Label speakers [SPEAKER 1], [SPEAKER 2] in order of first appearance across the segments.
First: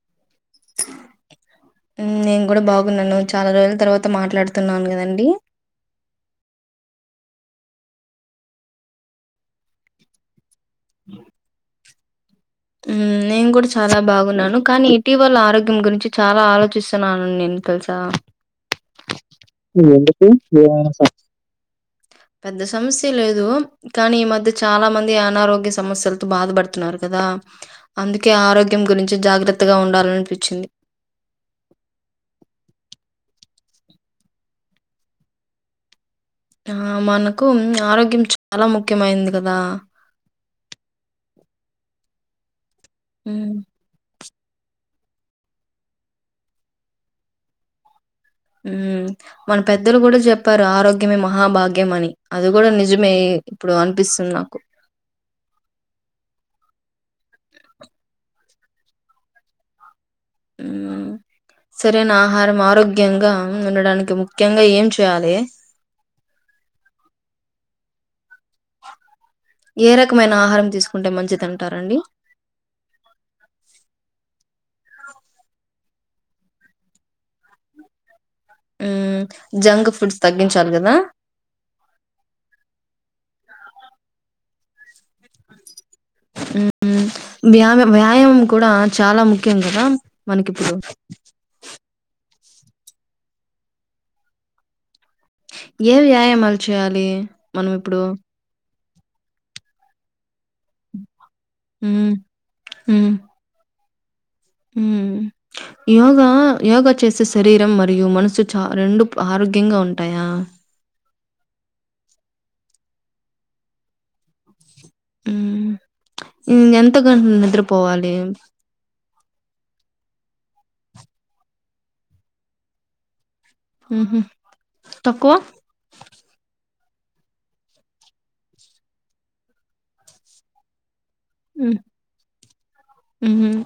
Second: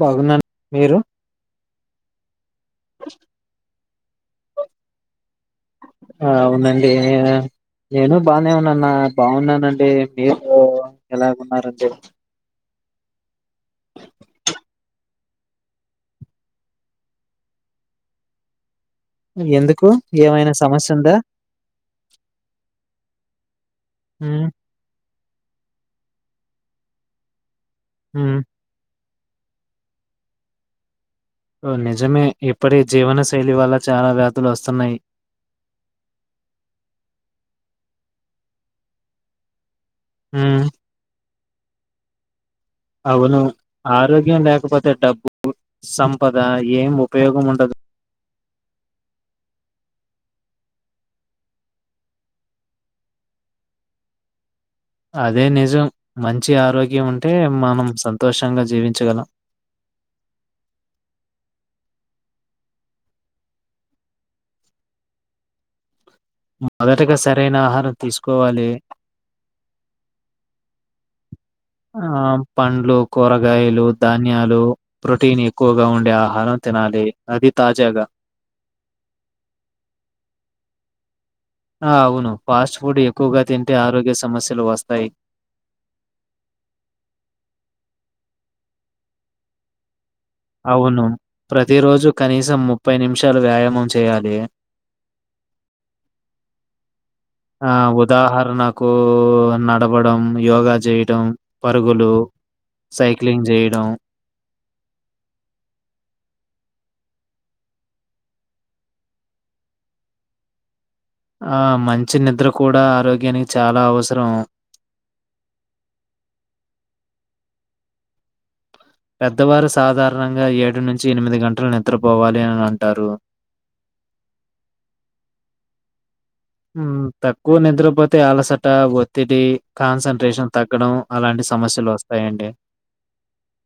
[SPEAKER 1] బాగున్నాను మీరు
[SPEAKER 2] నేను కూడా బాగున్నాను చాలా రోజుల తర్వాత మాట్లాడు తున్నాను కదండి
[SPEAKER 1] ఆ అవునండి నేను బానే ఉన్నాన్న బాగున్నానండి మీరు ఉ ఎలా ఉన్నారండి
[SPEAKER 2] ఉ నేను కూడా చాలా బాగున్నాను కానీ ఇటీవల ఆరోగ్యం గురించి చాలా ఆలోచిస్తున్నాను నేను తెలుసా
[SPEAKER 1] ఎందుకు
[SPEAKER 2] ఎందుకు?
[SPEAKER 1] ఏమైనా
[SPEAKER 2] ఏమైనా
[SPEAKER 1] సమస్య
[SPEAKER 2] స
[SPEAKER 1] ఉందా
[SPEAKER 2] పెద్ద సమస్య లేదు కానీ ఈ
[SPEAKER 1] ఉమ్
[SPEAKER 2] మధ్య చాలా మం అనారోగ్య సమస్యలతో బాధపడుతున్నారు కదా అందుకే
[SPEAKER 1] ఉమ్
[SPEAKER 2] ఆరోగ్యం గురి చి జాగ్రత్తగా ఉండాలనిపించింది
[SPEAKER 1] నిజమే ఇప్పటి జీవనశైలి వల్ల చాలా వ్యాధులు వస్తున్నాయి
[SPEAKER 2] ఆ మనకు ఆరోగ్యం చాలా ముఖ్యమయింది కదా
[SPEAKER 1] ఉ అవును
[SPEAKER 2] హ్మ్.
[SPEAKER 1] ఆరో గ్యం లేకపోతే డబ్బు సంపద ఏం ఉపయోగం ఉండదు
[SPEAKER 2] ఉ మన పెద్దలు కూడా చెప్పారు ఆరోగ్యమే మహాభాగ్యం అని అది కూడా నిజమే ఇప్పుడు అనిపిస్తుంది నాకు
[SPEAKER 1] అదే నిజం మంచి ఆరోగ్యం ఉంటే మనం సంతోషంగా జీవించగలం
[SPEAKER 2] అ సరేనా ఆహారం ఆరోగ్యంగా ఉండడానికి ముఖ్యంగా ఏం చేయాలి
[SPEAKER 1] మొదటగా సరైన ఆహారం తీసుకోవాలి
[SPEAKER 2] ఏ రకమైన ఆహారం తీసుకుంటే మంచిదన్
[SPEAKER 1] ఆ పండ్లు, కూరగాయలు, ధాన్యాలు ప్రోటీన్ ఎక్కువగా ఉండే ఆహారం తినాలి అది తాజాగా
[SPEAKER 2] జంక్ ఫుడ్స్ తగ్గించాలి కదా
[SPEAKER 1] ఆ అవును ఫాస్ట్ ఫుడ్ ఎక్కువగా తింటే ఆరోగ్య సమస్యలు వస్తాయి
[SPEAKER 2] వ్యామ వ్యాయామం కూడా చాలా ముఖ్యం కదా మనకిప్పుడు
[SPEAKER 1] అవును ప్రతిరోజు కనీసం ముప్పై నిమిషాలు వ్యాయామం చేయాలి
[SPEAKER 2] ఏ వ్యాయామాలు చేయాలి మనం ఇప్పుడు
[SPEAKER 1] కు నడపడం, యోగా చేయడం
[SPEAKER 2] మ్మ్
[SPEAKER 1] పరుగులు, సైక్లింగ్ చేయడం
[SPEAKER 2] ఉ యోగా యోగ చేసే శరీరం మరియు మనసు చ రెండు ఆరోగ్యంగా ఉంటాయా
[SPEAKER 1] ఆ మంచి నిద్ర కూడా ఆరోగ్యానికి చాలా అవసరం
[SPEAKER 2] మ్మ్ ఎంత గంట నిద్రపోవాలి
[SPEAKER 1] పెద్దవారు సాధారణంగా ఏడు నుంచి ఎనిమిది గంటలు నిద్రపోవాలి అని అంటారు
[SPEAKER 2] ఉహుమ్ తక్కువ
[SPEAKER 1] తక్కువ నిద్రపోతే అలసట ఒత్తిడి కాన్సన్ట్రేషన్ తగ్గడం అలాంటి
[SPEAKER 2] మ్
[SPEAKER 1] సమస్యలొస్తాయండి.
[SPEAKER 2] ఉహుమ్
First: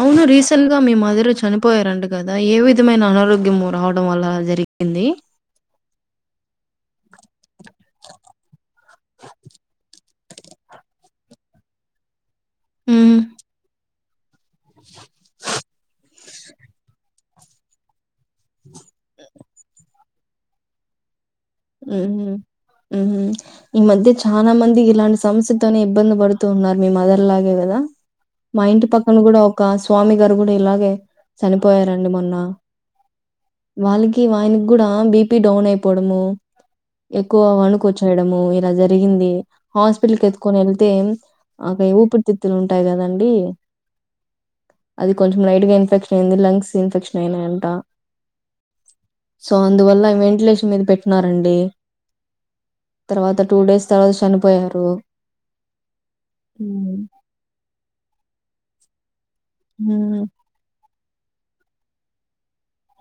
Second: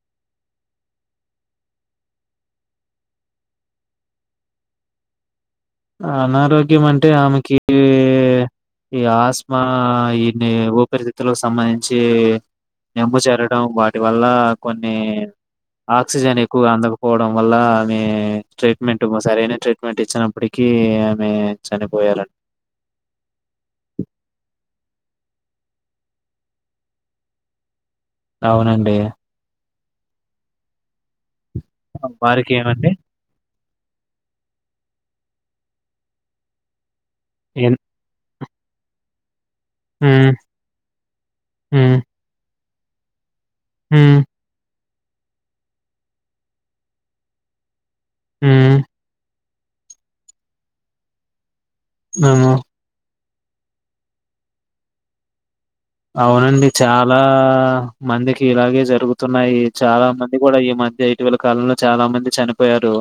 [SPEAKER 2] అవును రీసెంట్ గా మీ మదిర చనిపోయారంట కదా ఏ విధమైన అనారోగ్యము రావడం వల్ల జరిగింది
[SPEAKER 1] అనారోగ్యం అంటే ఆమెకి ఈ ఆస్మా ఊపరిస్థితులకు సంబంధించి
[SPEAKER 2] హ్మ్.
[SPEAKER 1] నమ్ము చేరడం వాటి వల్ల కొన్ని ఆక్సిజన్ ఎక్కువ అందకపోవడం వల్ల మీ చె మంట సరైన ట్రీట్మెంట్ ఇచ్చినప్పటికి
[SPEAKER 2] ఉహుమ్ ఉహుమ్ ఈ మధ్య చనా మంది ఇ ఇలాంటి సమస్యతోనే ఇబ్బంది పడుతూ ఉన్నారు మీ మదర్ లాగే కదా మా ఇంటి
[SPEAKER 1] అవునండి.
[SPEAKER 2] పక్కన కూడా ఒక స్వామి గారు కూడా ఇలాగే చనిపోయారండి మొన్న
[SPEAKER 1] వారికేమండి?
[SPEAKER 2] వాళ్ళకి ఆయనకి కూడా బిపి డౌన్ అయిపోవడము ఎక్కువ
[SPEAKER 1] ఎన్
[SPEAKER 2] వణుకొ వచ్చేయడము ఇలా జరిగింది హాస్పిటల్కి
[SPEAKER 1] హ్మ్.
[SPEAKER 2] ఎత్తుకొని వెళ్తే అక ఊపిరితిత్తులు ఉంటాయి కదండి
[SPEAKER 1] మ్మ్
[SPEAKER 2] అది కొంచెం రలైట్ గా ఇన్ఫెక్షన్ అయింది లంగ్స్ ఇన్ఫెక్షన్ అయినాయంట
[SPEAKER 1] మ్మ్
[SPEAKER 2] సో అందువల్ల వెంటిలేషన్ మీద పెట్టినారండి
[SPEAKER 1] అ
[SPEAKER 2] తర్వాత టూ డేస్ తర్వాత చనిపోయారు
[SPEAKER 1] అవునండి
[SPEAKER 2] హ్మ్.
[SPEAKER 1] చాలా మందికి ఇలాగే జరుగుంది స్తున్నాయి చాలా
[SPEAKER 2] హ్మ్.
[SPEAKER 1] మంది కూడా ఈ మధ్య ఇటీవల కాలంలో చాలా మంది చనిపోయారు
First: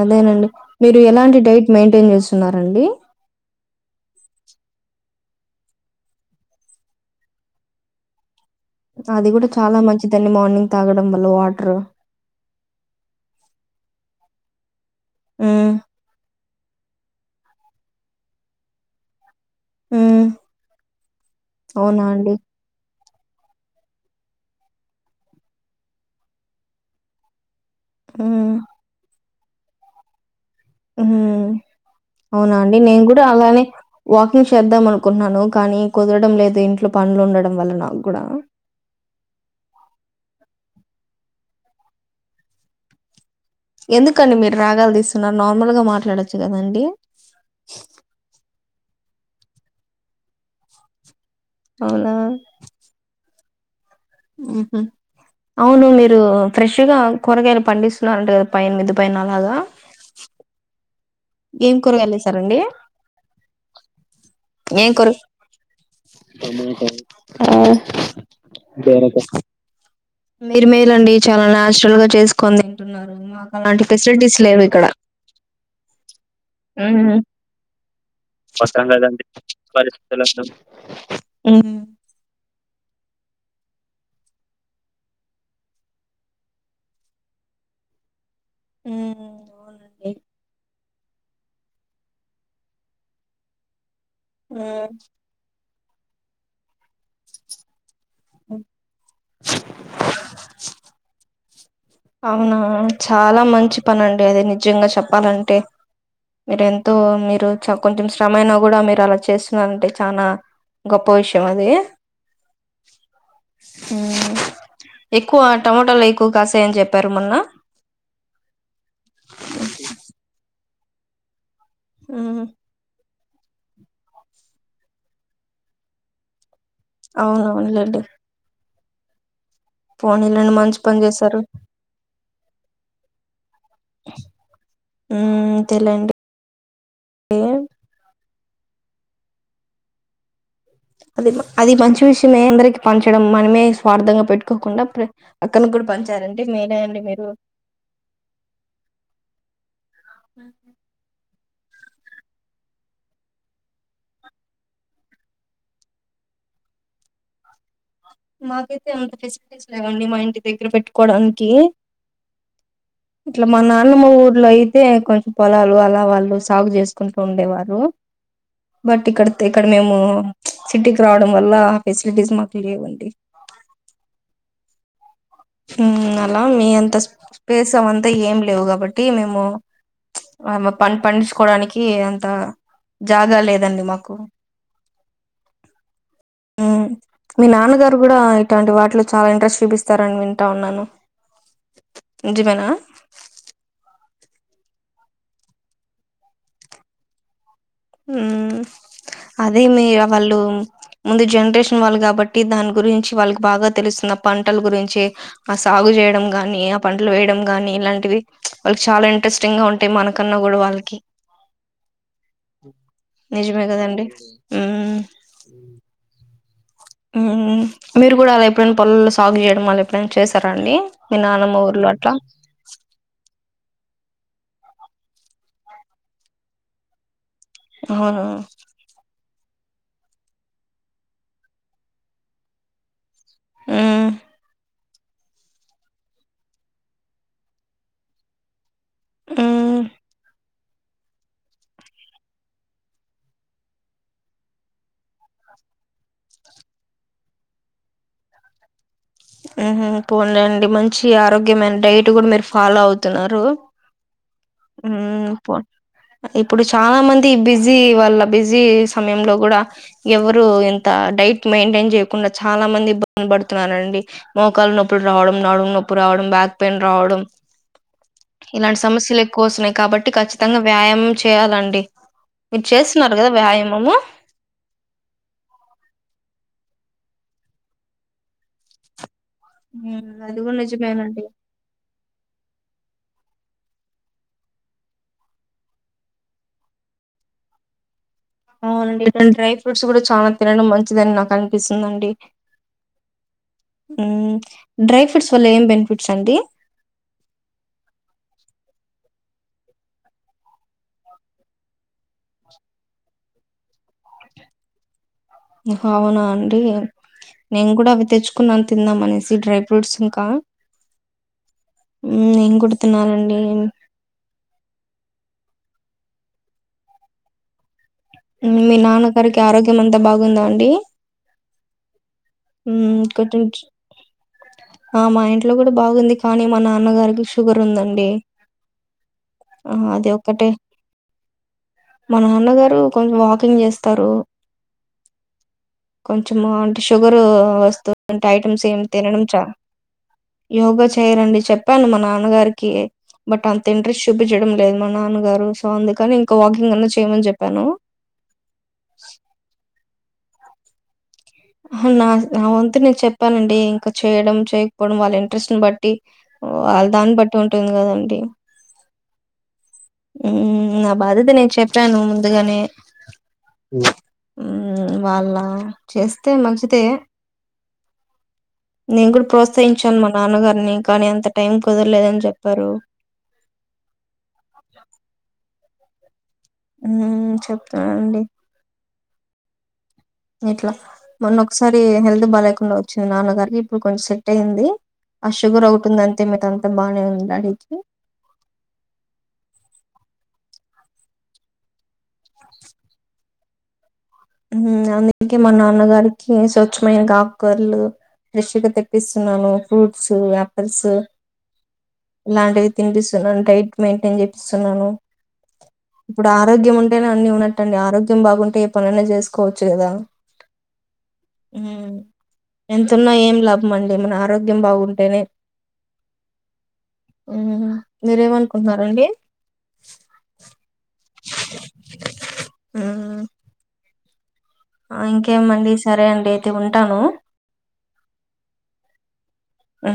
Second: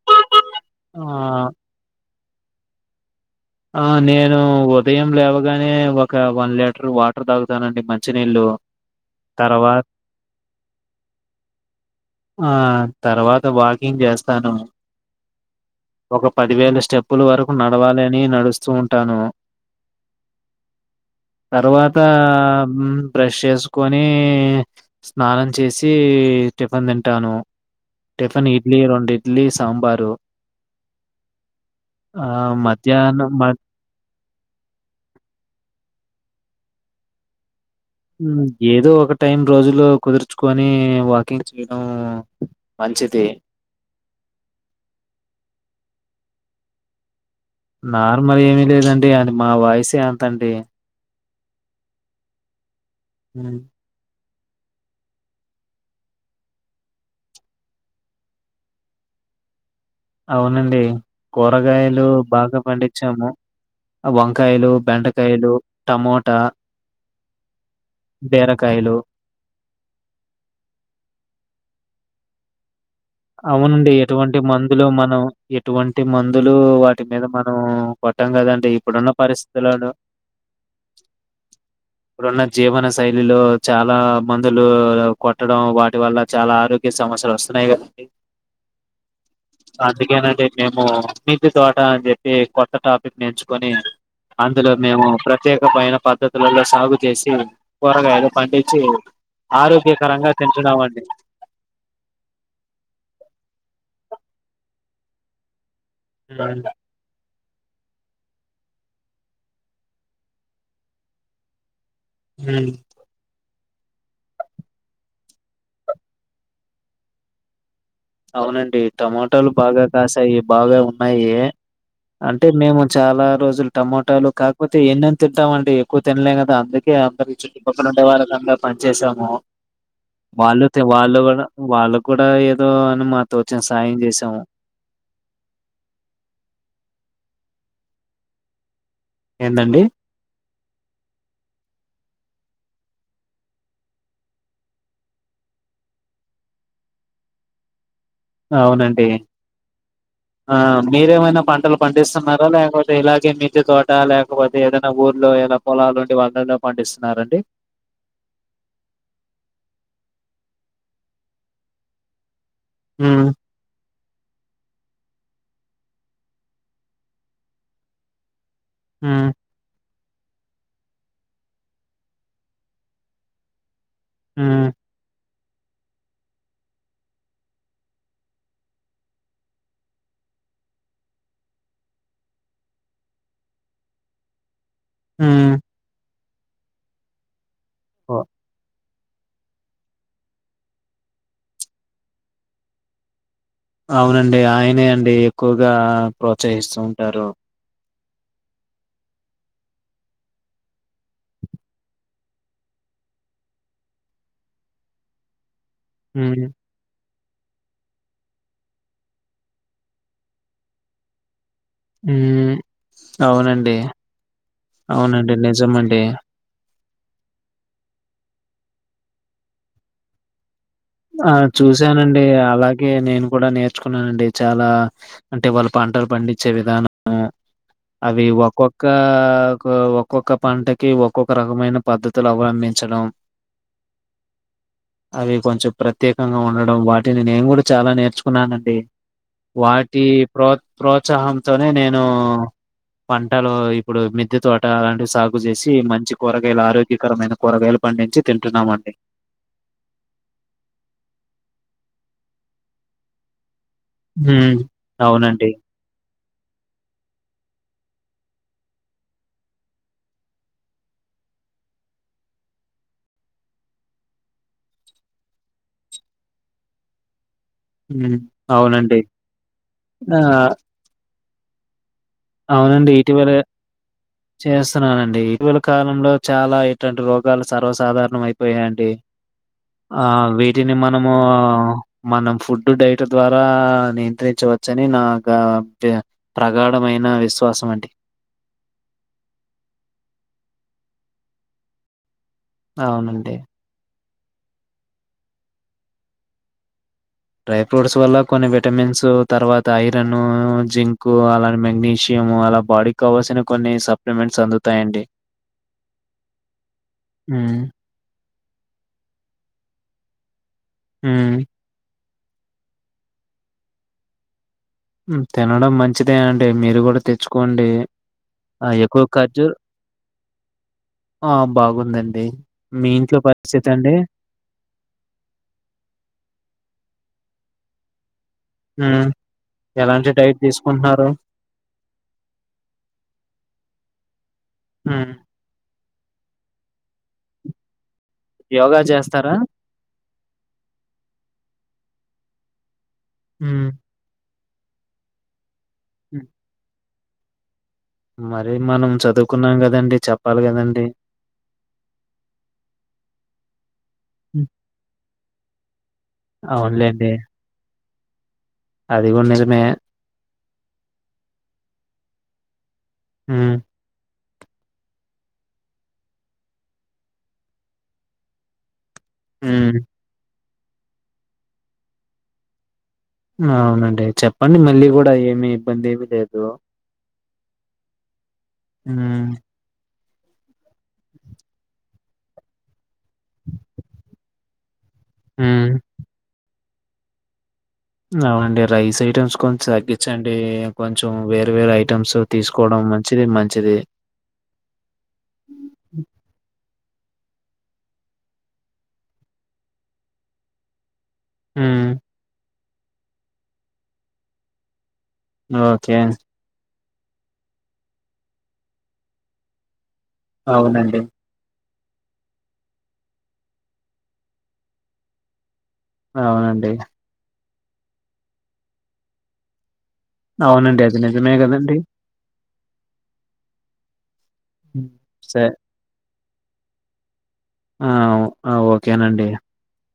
[SPEAKER 2] అదేనండి మీరు
[SPEAKER 1] ఆ
[SPEAKER 2] ఎలాంటి డైట్ మెయింటైన్ చేస్తున్నారండి
[SPEAKER 1] ఆ నేను ఉదయం లేవగానే ఒక వన్ లీటర్ వాటర్ తాగుతానండి మంచి నీళ్ళలు
[SPEAKER 2] అది కూడా చాలా మంచిదండి మార్నింగ్ తాగడం వల్ల వాటర్
[SPEAKER 1] ఆ తర్వాత వాకింగ్ చేస్తాను
[SPEAKER 2] మ్
[SPEAKER 1] ఒక పదివేల స్టెప్పులు వరకు నడవాలి అని నడుస్తూ ఉంటాను
[SPEAKER 2] హ
[SPEAKER 1] తర్వాత బ్రష్ చేసు కోని స్నానం చేసి టిఫిన్ తింటాను టిఫిన్
[SPEAKER 2] హ్మ్.
[SPEAKER 1] ఇడ్లీ రెండు ఇడ్లీ సాంబారు
[SPEAKER 2] ఆ
[SPEAKER 1] ఆ
[SPEAKER 2] అవునా అండి నేను కూడా
[SPEAKER 1] మధ్యాహ్నం మ
[SPEAKER 2] అలానే వాకింగ్ చేద్దాం అనుకుంటున్నాను కానీ కుదరడం లేదు ఇంట్లో పనులు ఉండడం వలన
[SPEAKER 1] ఏదో ఒక టైం రోజులో కుదుర్చుకని అనీ వాకింగ్ చేయడం మంచిది
[SPEAKER 2] ఎందుకండి మీరు రాగాలు తీస్తున్నారు నార్మల్గా మాట్లాడొచ్చు కదండడి
[SPEAKER 1] నార్మల్ ఏమిీ లేదండి అ మా వాయిసు ఎంతండి
[SPEAKER 2] అవునా
[SPEAKER 1] హ
[SPEAKER 2] ఆహ అవును మీరు ఫ్రెష్గా కూరగాయలు పండిస్తున్నారంట కదా పైన మిద్దు పైన అలాగా
[SPEAKER 1] అవునండి
[SPEAKER 2] ఏం
[SPEAKER 1] కూరగాయలు బాగా
[SPEAKER 2] వేసారండి
[SPEAKER 1] పండించాము వంకాయలు
[SPEAKER 2] ఏం కూర
[SPEAKER 1] బెండకాయలు టమోటా
[SPEAKER 2] ఆ
[SPEAKER 1] బీరకాయలు
[SPEAKER 2] బీరకాయ మీరు మేలండి చాలా నాచురల్ గా చేసుకొని తింటారు
[SPEAKER 1] అవునండి ఎటువంటి మందులు మనం ఎటువంటి మందులు వాటి మీద మనం కొట్టం కదండి.
[SPEAKER 2] ఫస్ట్ టైం
[SPEAKER 1] ఇప్పుడున్న
[SPEAKER 2] కదండీ
[SPEAKER 1] పరిస్థితులను
[SPEAKER 2] పరిస్థితులు ఊ
[SPEAKER 1] ఇప్పుడున్న జీవన శైలిలో చాలా మందులు కొట్టడం వాటి వల్ల చాలా ఆరోగ్య సమస్యలు వస్తున్నాయి కదా
[SPEAKER 2] ఉమ్ అవునండి
[SPEAKER 1] అందుకేనండి మిద్ది తోట అని చెప్పి కొత్త టాపిక్ నేర్చుకొని అందులో మేము ప్రత్యేక పైన పద్ధతులలో సాగు చేసి కూరగాయలు
[SPEAKER 2] ఉమ్
[SPEAKER 1] పండించి ఆరోగ్యకరంగా తింటున్నమండి
[SPEAKER 2] అవునా చాలా మంచి పని అండి అది నిజంగా చెప్పాలంటే మీర
[SPEAKER 1] ఉమ్,
[SPEAKER 2] ఎంతో మీరు కొంచెం శ్రమ అయినా కూడా మీరు అలా చేస్తున్నారంటే చానా గొప్ప విషయం అది
[SPEAKER 1] ఉ
[SPEAKER 2] ఎక్కువ టమటాలు ఎక్కువ కాసాయని చెప్పారు మొన్న
[SPEAKER 1] అవునండి టమాటాలు బాగా కాసాయి బాగా ఉన్నాయి అంటే మేము చాలా రోజులు టమోటాలు కాకపోతే ఎన్ని అని తింటాం అండి ఎక్కువ తినలే కదా అందకే అందరి
[SPEAKER 2] అవును
[SPEAKER 1] చుట్టుపక్కల
[SPEAKER 2] అవునులేండి
[SPEAKER 1] ఉండే వాళ్ళ అందరికి పంచేసము చేసాము
[SPEAKER 2] పోనీలేండి
[SPEAKER 1] వాళ్ళు
[SPEAKER 2] మంచి పని
[SPEAKER 1] వాళ్ళు
[SPEAKER 2] చేశారు
[SPEAKER 1] కూడా వాళ్ళు కూడా ఏదో అని మా తోచిన సాయం చేసాము
[SPEAKER 2] అంతేలేండి
[SPEAKER 1] ఎందండీ
[SPEAKER 2] ఆ అది అది మంచి విషయమే అందరికి పంచడం మనమే స్వార్థంగా పెట్టుకోకుండా ప్ర పక్కన కూడా పంచడం సారండి మీరే అండి మీరు
[SPEAKER 1] అవునండి ఆ మీరేమైనా వంటలు పండిస్తున్నారా లేకపోతే ఇలాగే మిద్ది తోట లేకపోతే ఏదైనా ఊర్లో ఏద పొలాలు ఉండి వాళ్ళలో పండిస్తున్నారండి
[SPEAKER 2] మాకైతే అంత ఫెసిలిటీస్ లేవండి మా ఇంటి దగ్గర పెట్టుకోడానికి
[SPEAKER 1] ఉమ్
[SPEAKER 2] ఇంట్లో మందమే ము ఊర్లో అయితే కొంచెం పొలాలు అలా వాళ్ళు సాగు చేసుకుంటూ ఉండేవారు బట్ ఇక్కడ
[SPEAKER 1] ఉమ్
[SPEAKER 2] ఇక్కడ మేము సిటీకి రావడం వల్ల ఫెసిలిటీస్ మాకు లేవు ఆ
[SPEAKER 1] ఆ
[SPEAKER 2] ఉ అలా మీ అంత స్పేస్ అవంతా ఏం లేవు కాబట్టి మేము ఆ ప పండించుకోడానికి అంత జాగా లేదండి మాకు
[SPEAKER 1] ఉ
[SPEAKER 2] మీ నాన్నగారు కూడా ఇటాటి వాటిలో చాలా ఇంట్రెస్ట్ చూపిస్తారని వింటా ఉన్నాను నిజమేనా
[SPEAKER 1] అవునండి ఆయనే అండి ఎక్కువగా ప్రోత్సహిస్తూ ఉంటారు
[SPEAKER 2] ఉ అదే మీ వాళ్ళు ముందు జనరేషన్ వాళ్ళు కాబట్టి దాని గురించి వాళ్ళకి బాగా తెలుస్తున్న పంటల గురించి ఆ సాగు చేయడం
[SPEAKER 1] ఉమ్
[SPEAKER 2] గానీ ఏ పంటలు వేయడం ని ఇలాంటివి వాళ్ళకి చాలా ఇంట్రెస్టింగ్ గా ఉంటాయి మనకన్నా కూడా వాళ్ళకి నిజమే
[SPEAKER 1] అవునండి
[SPEAKER 2] కదండి మ్మ్
[SPEAKER 1] అవునండి
[SPEAKER 2] మ్మ్
[SPEAKER 1] నిజమండి
[SPEAKER 2] మీరు కూడా అలా ఎప్పుడైనా పొలల్లో సాగు చేయడం అళ్ళు ఎప్పుడైనా చేసారాండి
[SPEAKER 1] ఆ చూశానండి అలాగే నేను కూడా నేర్చుకున్నానండి చాలా అంటే వాళ్ళ పంటలు పండించే విధానము
[SPEAKER 2] అవునా
[SPEAKER 1] అవి ఒక్కొక్క ఒక్కొక్క పంటకి ఒక్కొక్క రకమైన పద్ధతులు అవందించడం.
[SPEAKER 2] ఉమ్.
[SPEAKER 1] అవి కొంచెం ప్రత్యేకంగా ఉండడం వాటిని నేను కూడా చాలా నేర్చుకున్నానండి.
[SPEAKER 2] మ్మ్
[SPEAKER 1] వాటి ప్రో ప్రోత్సాహంతోనే నేను. పంటలో ఇప్పుడు న మెద్ది తోట అలాంటివి సాగు చేసి మంచి కూరగాయలు ఆరోగ్యకరమైన కూరగాయలు. పండించి తింటున్నామండి.
[SPEAKER 2] ఆ పోనీలెండి మంచి ఆరోగ్యమైన డైట్ కూడా మీరు ఫాలో అవుతున్నారు.
[SPEAKER 1] హ్మ్
[SPEAKER 2] ఉమ్
[SPEAKER 1] అవునండి
[SPEAKER 2] పో ఇప్పుడు చాలా మంది ఇ బిస్. బిజీ వాల్ళ బిజీ సమయంలో కూడా ఎవరు ఇంత డైట్ మెయింటైన్ చేయకుండా చాలా. చాలా మంది ఇబ్బంది పడుతున్నారండి మోకాలు నొప్పులు రావడం నాడుగు నొప్పుల్ రావడం బ్యాక్ పెయిన్ రావడం.
[SPEAKER 1] హ్మ్
[SPEAKER 2] ఇలాంటి
[SPEAKER 1] అవునండి
[SPEAKER 2] సమస్యలు ఎక్కువ వస్తున్నాయి కాబట్టి
[SPEAKER 1] ఆ
[SPEAKER 2] ఖచ్చితంగా వ్యాయామం చేయాలండి. మీరు
[SPEAKER 1] అవునండి
[SPEAKER 2] చేస్తున్నారు
[SPEAKER 1] ఇటీవల
[SPEAKER 2] కదా వ్యాయామము
[SPEAKER 1] చేస్తున్నానండి ఇటీవల కాలంలో చాలా. ఇటులాంటి రోగాలు సర్వసాధారణం అయిపోయాయండి. ఆ
[SPEAKER 2] ఉమ్, అది కూడా
[SPEAKER 1] వీటిని మనము
[SPEAKER 2] నిజమేనండి
[SPEAKER 1] మనం ఫుడ్ డైట్ ద్వారా. నియంత్రించవచ్చని నా ప్రగాఢమైన. విశ్వాసం అండి.
[SPEAKER 2] అవునండి ఇటువంటి డ్రై ఫ్రూట్స్ కూడా చాలా తినడం మంచిదని నాకు అనిపిస్తుందిండి.
[SPEAKER 1] అవునండి.
[SPEAKER 2] ఉమ్ డ్రై ఫ్రూట్స్ వల్ల ఏం బెనిఫిట్స్ అండి.
[SPEAKER 1] డ్రై ఫ్రూట్స్ వల్ల కొన్ని విటమిన్స్ తర్వాత ఐరన్ జింకు అలాంటి మెగ్నీషియం‌. మేము అలా బాడీ కావాల్సిన కొన్ని సప్లిమెంట్స్ అందుతాయండి.
[SPEAKER 2] అవునా అండి.
[SPEAKER 1] ఉమ్
[SPEAKER 2] నేను కూడా అవి తెచ్చుకున్నాను తిందాం అనేసి డ్రై ఫ్రూట్స్ ఇంకా.
[SPEAKER 1] హుమ్.
[SPEAKER 2] ఉమ్ నేను కూడా తినాలండి.
[SPEAKER 1] తినడం మంచిదే అండి మీరు కూడా తెచ్చుకోండి. ఆ
[SPEAKER 2] మీ
[SPEAKER 1] ఎక్కువ
[SPEAKER 2] నాన్నగారికి
[SPEAKER 1] ఖర్జూర్
[SPEAKER 2] ఆరోగ్యం అంతా బాగుందా అండి.
[SPEAKER 1] ఆ బాగుందండి. మీ ఇంట్లో పరిస్థితి అండి
[SPEAKER 2] ఆ మా ఇంట్లో కూడా బాగుంది కానీ మన. నాన్నగారికి షుగర్ ఉందండి.
[SPEAKER 1] హ
[SPEAKER 2] ఆ, అది
[SPEAKER 1] ఎలాంటి డైట్
[SPEAKER 2] ఒక్కటే
[SPEAKER 1] తీసుకుంటున్నారు.
[SPEAKER 2] మా నాన్నగారు కొంచెం వాకింగ్ చేస్తారు.
[SPEAKER 1] ఉమ్
[SPEAKER 2] కొంచం అంటే షుగర్ వస్తు. అంట ఐటమ్స్
[SPEAKER 1] యోగా
[SPEAKER 2] ఏమి తినడంచ
[SPEAKER 1] చేస్తారా
[SPEAKER 2] యోగా చేయ రండి. చెప్పాను మా నాన్నగారికి బట్ అంత
[SPEAKER 1] హ్మ్.
[SPEAKER 2] ఇంట్రెస్ట్ చూపించడం లేదు మా నాన్నగారు. సో అందుకని
[SPEAKER 1] హ్మ్.
[SPEAKER 2] ఇంకా వాకింగ్ అన్నా చేయమని చెప్పాను.
[SPEAKER 1] మరి మనం చదువుకున్నాం కదండి చెప్పాలి కదండి.
[SPEAKER 2] నా నా వంతు నేను చెప్పానండి ఇంకా చేయడం
[SPEAKER 1] హ్మ్.
[SPEAKER 2] చేయకపోవడం వాళ్ళ ఇంట్రెస్ట్ ని బట్టి.
[SPEAKER 1] అవును.
[SPEAKER 2] వాళ్ళ
[SPEAKER 1] అవునులేండి.
[SPEAKER 2] దాన్ని బట్టి ఉంటుంది కదండి.
[SPEAKER 1] అది గూడా నిజమే.
[SPEAKER 2] ఉమ్ నా బాధ్యత నేను చెప్పాను ముందుగానే.
[SPEAKER 1] హుమ్.
[SPEAKER 2] హ్మ్ వాళ్ళ చేస్తే మంచిదే. నేను కూడా
[SPEAKER 1] హ్మ్.
[SPEAKER 2] ప్రోత్సహించాను మా నాన్నగారిని కానీ అంత టైం కుదరలేదని చెప్పారు.
[SPEAKER 1] అవునండి చెప్పండి మళ్ళీ కూడా ఏమి ఇబ్బంది ఏమి లేదు.
[SPEAKER 2] ఉమ్ చెప్తుననండి.
[SPEAKER 1] హ్మ్.
[SPEAKER 2] ఇట్లా మొన్న ఒకసారి హెల్త్ బాగా లేకుండా వచ్చింది నాన్నగారికి ఇప్పుడు కొంచెం సెట్ అయింది. ఆ షుగర్
[SPEAKER 1] హ్మ్.
[SPEAKER 2] అవుతుంది అంతే మిత అంతా బానే ఉంది అడికి.
[SPEAKER 1] అవునండి రైస్ ఐటెమ్స్ కొంచం తగ్గించండి కొంచెం వేరే వేరే ఐటెమ్స్ తీసుకోవడం. మంచిది మంచిది.
[SPEAKER 2] హ్మ్ అందుకే మా
[SPEAKER 1] హ్మ్.
[SPEAKER 2] నాన్నగారికి స్వ చ్చమైన ఆకుకూరలు ఫ్రెష్గా తెప్పిస్తున్నాము. ఫ్రూట్స్ ఆపిల్స్
[SPEAKER 1] హ్మ్.
[SPEAKER 2] ఇలాంటివి తినిపిస్తున్నాను. డైట్ మెయింటైన్ చేపిస్తున్నాను.
[SPEAKER 1] ఓకే
[SPEAKER 2] కెనా అన్ని ఉన్నట్టుండి. ఆరోగ్యం బాగుంటే ఏ పనైనా చేసుకోవచ్చు కదా
[SPEAKER 1] అవునండి
[SPEAKER 2] హ్మ్ ఎంతున్నా ఏం లాభం అండి మన ఆరోగ్యం బాగుంటేనే
[SPEAKER 1] అవునండి
[SPEAKER 2] హ్ మీరేమనుకుంటున్నారండి.
[SPEAKER 1] అవునండి. అది నిజమే కదండి
[SPEAKER 2] ఉమ్ ఇంకేమండి సరే అండి అయితే ఉంటాను.
[SPEAKER 1] ఆ ఆ ఓకేనండి
[SPEAKER 2] హ్